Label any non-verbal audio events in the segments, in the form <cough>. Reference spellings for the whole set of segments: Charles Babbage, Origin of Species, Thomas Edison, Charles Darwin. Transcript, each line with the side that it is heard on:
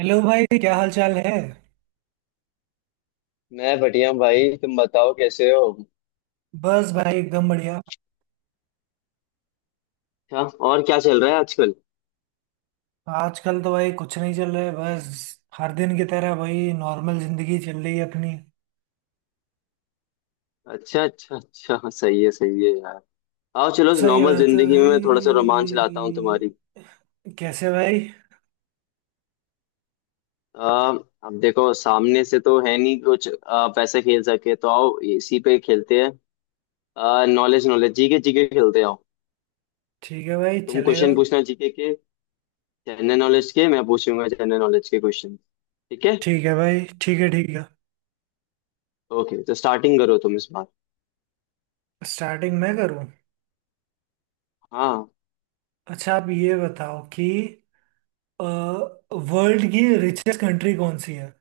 right: Hello भाई, क्या हाल चाल है।
left: मैं बढ़िया हूँ भाई, तुम बताओ कैसे हो।
right: बस भाई, एकदम बढ़िया।
left: अच्छा। और क्या चल रहा है आजकल?
right: आजकल तो भाई कुछ नहीं चल रहा है, बस हर दिन की तरह भाई नॉर्मल जिंदगी चल रही है अपनी।
left: अच्छा अच्छा अच्छा, हाँ, सही है यार। आओ चलो, इस
right: सही
left: नॉर्मल
right: बात है
left: जिंदगी में थोड़ा सा
right: भाई।
left: रोमांच लाता हूँ तुम्हारी।
right: कैसे भाई?
left: आ, अब देखो, सामने से तो है नहीं कुछ। पैसे खेल सके तो आओ, इसी पे खेलते हैं। नॉलेज नॉलेज जीके जीके खेलते हैं। आओ,
right: ठीक है भाई,
left: तुम
right: चलेगा।
left: क्वेश्चन पूछना जीके के, जनरल नॉलेज के। मैं पूछूंगा जनरल नॉलेज के क्वेश्चन। ठीक है।
right: ठीक है भाई, ठीक है ठीक है।
left: ओके, तो स्टार्टिंग करो तुम इस बार।
right: स्टार्टिंग मैं करूं?
left: हाँ।
right: अच्छा, आप ये बताओ कि वर्ल्ड की रिचेस्ट कंट्री कौन सी है।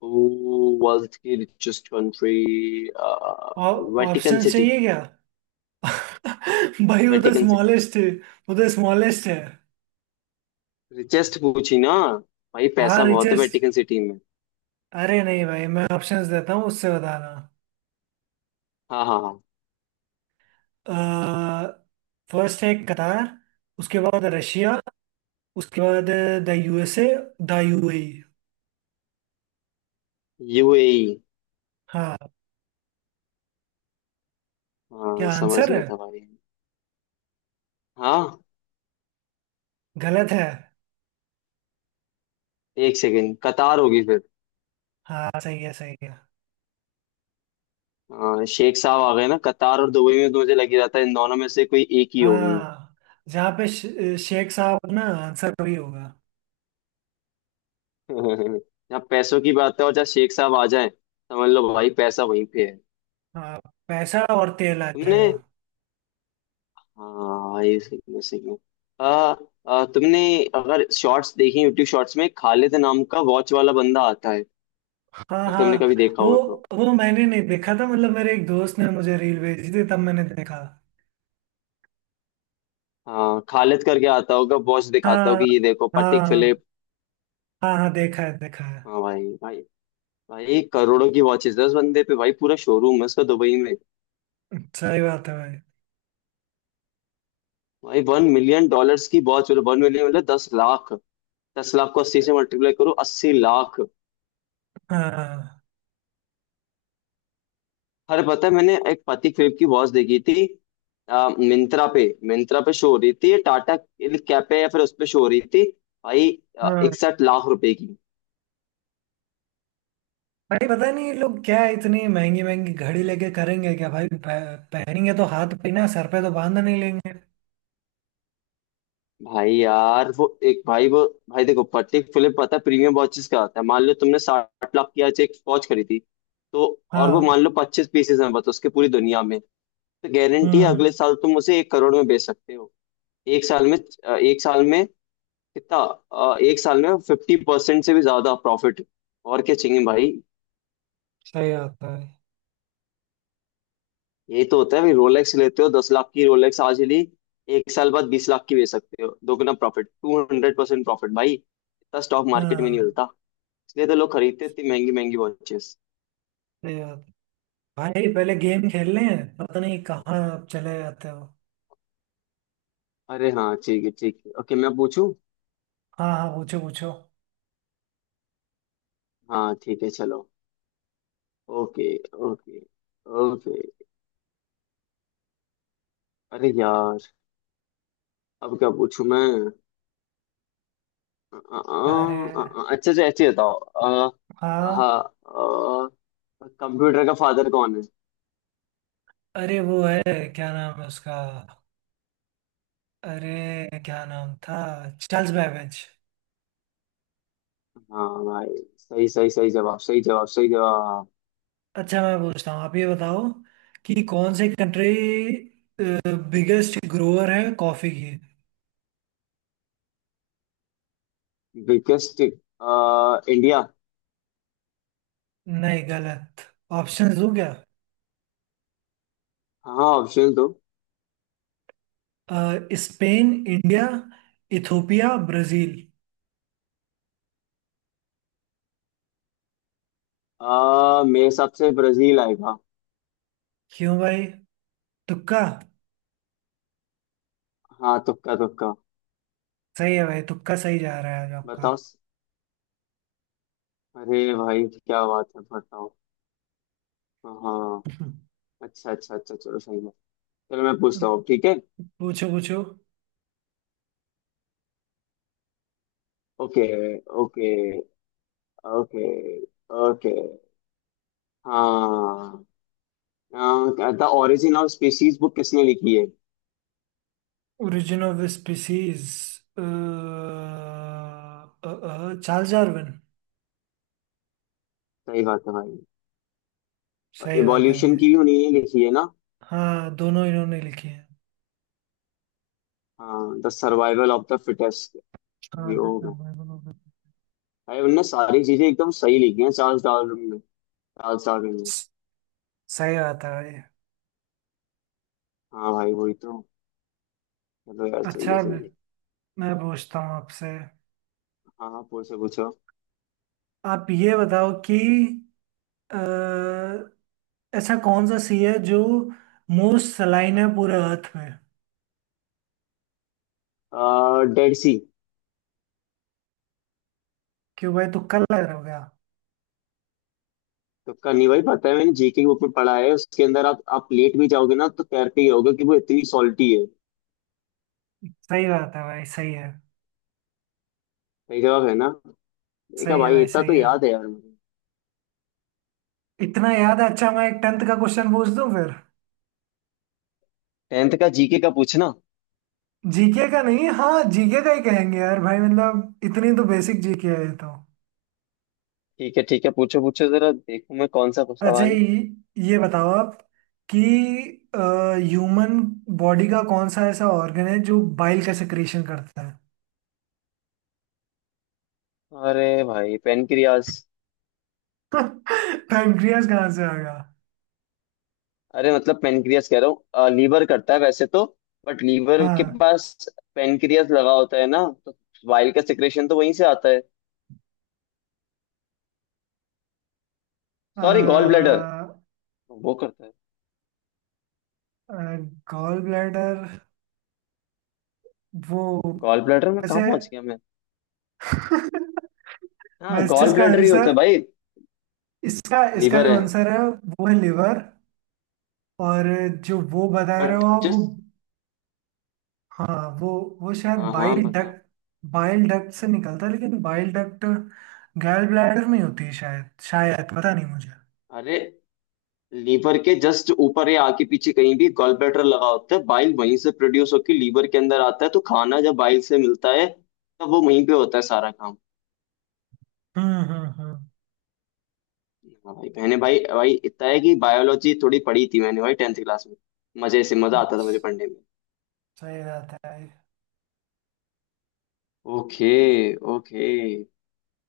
left: Who was the richest country?
right: और?
left: Vatican
right: option
left: city.
right: चाहिए क्या? <laughs> भाई वो तो
left: वेटिकन सिटी।
right: स्मॉलेस्ट है। वो तो स्मॉलेस्ट है।
left: रिचेस्ट पूछी ना। भाई
right: हाँ,
left: पैसा बहुत है
right: रिचेस्ट।
left: वेटिकन सिटी में।
right: अरे नहीं भाई, मैं ऑप्शंस देता हूँ, उससे बताना।
left: हाँ हाँ हाँ।
right: फर्स्ट है कतार। उसके बाद रशिया। उसके बाद the USA, the UAE.
left: UAE.
right: हाँ।
left: हाँ,
right: क्या
left: समझ
right: आंसर
left: गया
right: है?
left: था भाई। हाँ,
right: गलत है?
left: एक सेकेंड, कतार होगी फिर।
right: हाँ, सही है सही है।
left: हाँ, शेख साहब आ गए ना, कतार और दुबई में तो मुझे लग ही रहा था, इन दोनों में से कोई एक ही होगी।
right: हाँ। जहाँ पे शेख साहब ना, आंसर वही होगा।
left: <laughs> जहाँ पैसों की बात है और जहाँ शेख साहब आ जाए, समझ लो भाई पैसा वहीं पे है।
right: हाँ, पैसा और तेल आ
left: तुमने
right: जाएगा।
left: हाँ, ये सही है सही है। आ, आ, तुमने, अगर शॉर्ट्स देखी, यूट्यूब शॉर्ट्स में खालिद नाम का वॉच वाला बंदा आता है,
right: हाँ
left: अगर तुमने
right: हाँ।
left: कभी देखा
right: वो
left: हो तो।
right: वो मैंने नहीं देखा था, मतलब मेरे एक दोस्त ने मुझे रील भेजी थी, तब मैंने देखा।
left: हाँ, खालिद करके आता होगा, वॉच दिखाता होगा
right: हाँ
left: कि ये देखो पटिक
right: हाँ
left: फिलिप।
right: हाँ। हाँ, देखा है देखा है।
left: हाँ भाई भाई। भाई करोड़ों की वॉचेस है उस बंदे पे, भाई पूरा शोरूम है उसका दुबई में।
right: सही बात है भाई।
left: भाई, $1 million की वॉच, मतलब 1 million मतलब 10 लाख। 10 लाख को 80 से मल्टीप्लाई करो, 80 लाख।
right: हाँ।
left: अरे पता है, मैंने एक पति क्रिप की वॉच देखी थी आ, मिंत्रा पे मिंत्रा पे शो हो रही थी, टाटा कैप पे या फिर उस पे शो हो रही थी, भाई,
right: हाँ
left: 61 लाख रुपए की।
right: भाई, पता नहीं ये लोग क्या इतनी महंगी महंगी घड़ी लेके करेंगे क्या भाई, पहनेंगे तो हाथ पे ना, सर पे तो बांध नहीं लेंगे।
left: भाई यार वो एक, भाई वो, भाई देखो, पति फिलिप पता है प्रीमियम वॉचेस का आता है। मान लो तुमने 60 लाख की आज एक वॉच खरीदी थी, तो, और वो
right: हाँ।
left: मान लो 25 पीसेस हैं बस उसके पूरी दुनिया में, तो गारंटी है
right: हम्म।
left: अगले साल तुम उसे 1 करोड़ में बेच सकते हो। एक साल में। एक साल में कितना, एक साल में 50% से भी ज्यादा प्रॉफिट। और क्या चाहिए भाई।
right: सही बात है भाई।
left: यही तो होता है भाई, रोलेक्स लेते हो 10 लाख की, रोलेक्स आज ही ली, एक साल बाद 20 लाख की बेच सकते हो, दोगुना प्रॉफिट, 200% प्रॉफिट भाई। इतना स्टॉक मार्केट में नहीं
right: हाँ।
left: मिलता। इसलिए तो लोग खरीदते हैं इतनी महंगी महंगी वॉचेस।
right: सही बात है। भाई पहले गेम खेल लें, पता नहीं कहाँ चले जाते हो।
left: अरे हाँ, ठीक है ठीक है, ओके मैं पूछूं।
right: हाँ हाँ, पूछो पूछो।
left: हाँ ठीक है, चलो। Okay okay okay. अरे यार, अब क्या पूछूं मैं? अ, अ,
right: अरे
left: अच्छा अच्छा ऐसे बताओ।
right: हाँ।
left: हाँ, कंप्यूटर का फादर कौन है?
right: अरे वो है, क्या नाम है उसका? अरे क्या नाम था? Charles Babbage.
left: हाँ भाई, सही सही, सही जवाब सही जवाब सही जवाब।
right: अच्छा, मैं पूछता हूँ, आप ये बताओ कि कौन सी कंट्री बिगेस्ट ग्रोअर है कॉफी की।
left: Biggest India.
right: नहीं, गलत। ऑप्शंस दूं क्या?
left: हाँ, ऑप्शन दो।
right: अ, स्पेन, इंडिया, इथोपिया, ब्राजील।
left: मेरे हिसाब से ब्राजील आएगा।
right: क्यों भाई, तुक्का?
left: हाँ, तुक्का तुक्का।
right: सही है भाई, तुक्का सही जा रहा है आज आपका।
left: बताओ। अरे भाई क्या बात है, बताओ। हाँ।
right: <laughs>
left: अच्छा अच्छा अच्छा, चलो सही है। चलो मैं पूछता हूँ, ठीक है।
right: पूछो पूछो।
left: Okay okay okay okay. हाँ। The origin of species book किसने लिखी है?
right: Origin of species. Charles Darwin.
left: सही बात है भाई।
right: सही बात है
left: इवोल्यूशन
right: भाई।
left: की भी उन्हीं ने लिखी है ना?
right: हाँ, दोनों इन्होंने लिखी है।
left: हाँ, the survival of the fittest. ये
right: हाँ।
left: हो गया। भाई उनने सारी चीजें एकदम सही लिखी हैं, चार्ल्स डार्विन ने, चार्ल्स डार्विन ने।
right: सही बात है भाई।
left: हाँ भाई वही तो। चलो यार, सही है
right: अच्छा, मैं
left: सही है।
right: मैं पूछता हूँ आपसे।
left: हाँ हाँ, पूछो पूछो।
right: आप ये बताओ कि अ, ऐसा कौन सा सी है जो मोस्ट सलाइन है पूरे अर्थ में।
left: डेड सी।
right: क्यों भाई, तुक्का लग रहा होगा?
left: तुक्का नहीं भाई, पता है, मैंने जीके की बुक में पढ़ा है, उसके अंदर आप लेट भी जाओगे ना तो तैर के गिरोगे, कि वो इतनी सॉल्टी है।
right: सही बात है भाई, सही है।
left: सही जवाब है ना? देखा
right: सही है
left: भाई,
right: भाई,
left: इतना
right: सही
left: तो
right: है।
left: याद है यार मुझे।
right: इतना याद है। अच्छा मैं एक टेंथ का क्वेश्चन पूछ दूं फिर।
left: टेंथ का जीके का पूछना।
right: जीके का नहीं, हाँ जीके का ही कहेंगे यार भाई, मतलब इतनी तो बेसिक जीके है ये तो।
left: ठीक है ठीक है, पूछो पूछो, जरा देखूं मैं कौन सा
right: अच्छा
left: सवाल है।
right: ये बताओ आप कि ह्यूमन बॉडी का कौन सा ऐसा ऑर्गन है जो बाइल का सेक्रेशन करता है।
left: अरे भाई, पेनक्रियास।
right: <laughs> पैंक्रियास कहाँ से आ गया?
left: अरे मतलब पेनक्रियास कह रहा हूँ, लीवर करता है वैसे तो, बट लीवर के
right: हाँ,
left: पास पेनक्रियास लगा होता है ना, तो वाइल का सिक्रेशन तो वहीं से आता है। सॉरी, गॉल ब्लैडर वो करता है।
right: गॉल ब्लैडर, वो।
left: गॉल ब्लैडर में कहाँ
right: वैसे,
left: पहुंच गया
right: <laughs>
left: मैं। हाँ,
right: वैसे
left: गॉल
right: इसका
left: ब्लैडर ही होता
right: आंसर,
left: है भाई।
right: इसका इसका
left: लीवर
right: जो
left: है,
right: आंसर है वो है लिवर। और जो वो बता रहे हो
left: बट
right: आप, वो।
left: जस्ट।
right: हाँ, वो शायद
left: हाँ हाँ,
right: बाइल
left: बताओ।
right: डक्ट। बाइल डक्ट से निकलता है, लेकिन बाइल डक्ट, गैल ब्लैडर में होती है शायद, शायद पता नहीं मुझे।
left: अरे, लीवर के जस्ट ऊपर या आगे पीछे कहीं भी गॉल ब्लैडर लगा होता है, बाइल वहीं से प्रोड्यूस होकर लीवर के अंदर आता है, तो खाना जब बाइल से मिलता है तब वो वहीं पे होता है सारा काम।
right: हम्म।
left: हाँ भाई, मैंने भाई भाई इतना है कि बायोलॉजी थोड़ी पढ़ी थी मैंने, भाई टेंथ क्लास में। मजे से, मजा आता था मुझे पढ़ने में।
right: सही बात है।
left: Okay okay.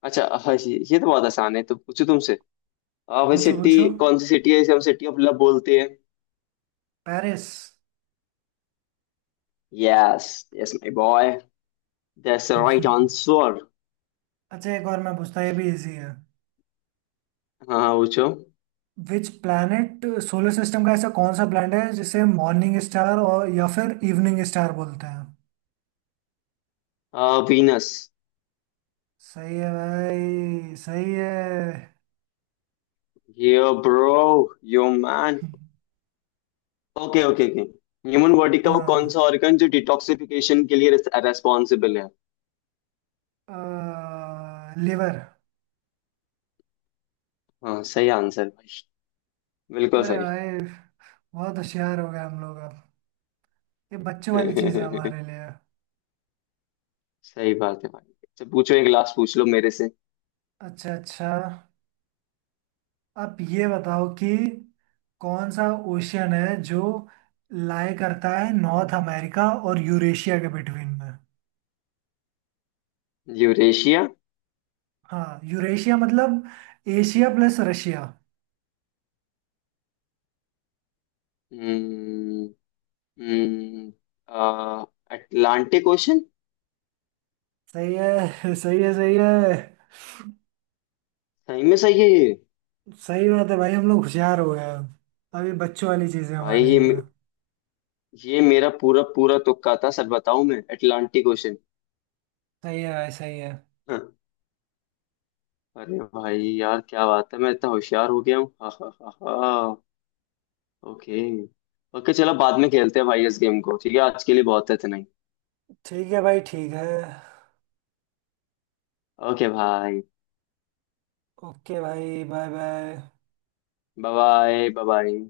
left: अच्छा हाँ, ये तो बहुत आसान है, तो पूछो तुमसे। भाई
right: पूछो
left: सिटी,
right: पूछो।
left: कौन सी सिटी है इसे हम सिटी ऑफ लव बोलते हैं?
right: Paris.
left: Yes. Yes my boy, that's the right
right: <laughs>
left: answer.
right: अच्छा एक और मैं पूछता, ये भी इजी है।
left: हाँ हाँ, पूछो।
right: विच प्लैनेट, सोलर सिस्टम का ऐसा कौन सा प्लैनेट है जिसे मॉर्निंग स्टार और या फिर इवनिंग स्टार बोलते हैं?
left: वीनस।
right: सही है भाई, सही है।
left: Yo bro, yo man. Okay okay okay. Human body का वो कौन सा
right: हाँ,
left: ऑर्गन जो डिटॉक्सिफिकेशन के लिए रेस्पॉन्सिबल है?
right: लिवर।
left: हाँ, सही आंसर भाई, बिल्कुल
right: अरे
left: सही।
right: भाई,
left: <laughs>
right: बहुत होशियार हो गए हम लोग अब। ये बच्चों वाली चीज है हमारे लिए।
left: सही बात है भाई। अच्छा पूछो, एक लास्ट पूछ लो मेरे से।
right: अच्छा अच्छा, आप ये बताओ कि कौन सा ओशियन है जो लाई करता है नॉर्थ अमेरिका और यूरेशिया के बिटवीन में।
left: यूरेशिया।
right: हाँ, यूरेशिया मतलब एशिया प्लस रशिया।
left: हम्म हम्म, आ, अटलांटिक ओशन।
right: सही है, <laughs> सही है सही है।
left: सही में सही है ये।
right: सही बात है भाई, हम लोग होशियार हो गए अब। अभी बच्चों वाली चीज है
left: भाई
right: हमारे लिए।
left: ये मेरा पूरा पूरा तुक्का था सर, बताऊं मैं, अटलांटिक ओशन।
right: सही है भाई, सही है।
left: <laughs> अरे भाई यार, क्या बात है, मैं इतना होशियार हो गया हूँ, हा हा हा हा। ओके। ओके, चलो बाद में खेलते हैं भाई इस गेम को, ठीक है, आज के लिए बहुत है इतना ही।
right: ठीक है भाई, ठीक है।
left: ओके भाई,
right: ओके भाई, bye bye.
left: Bye bye bye.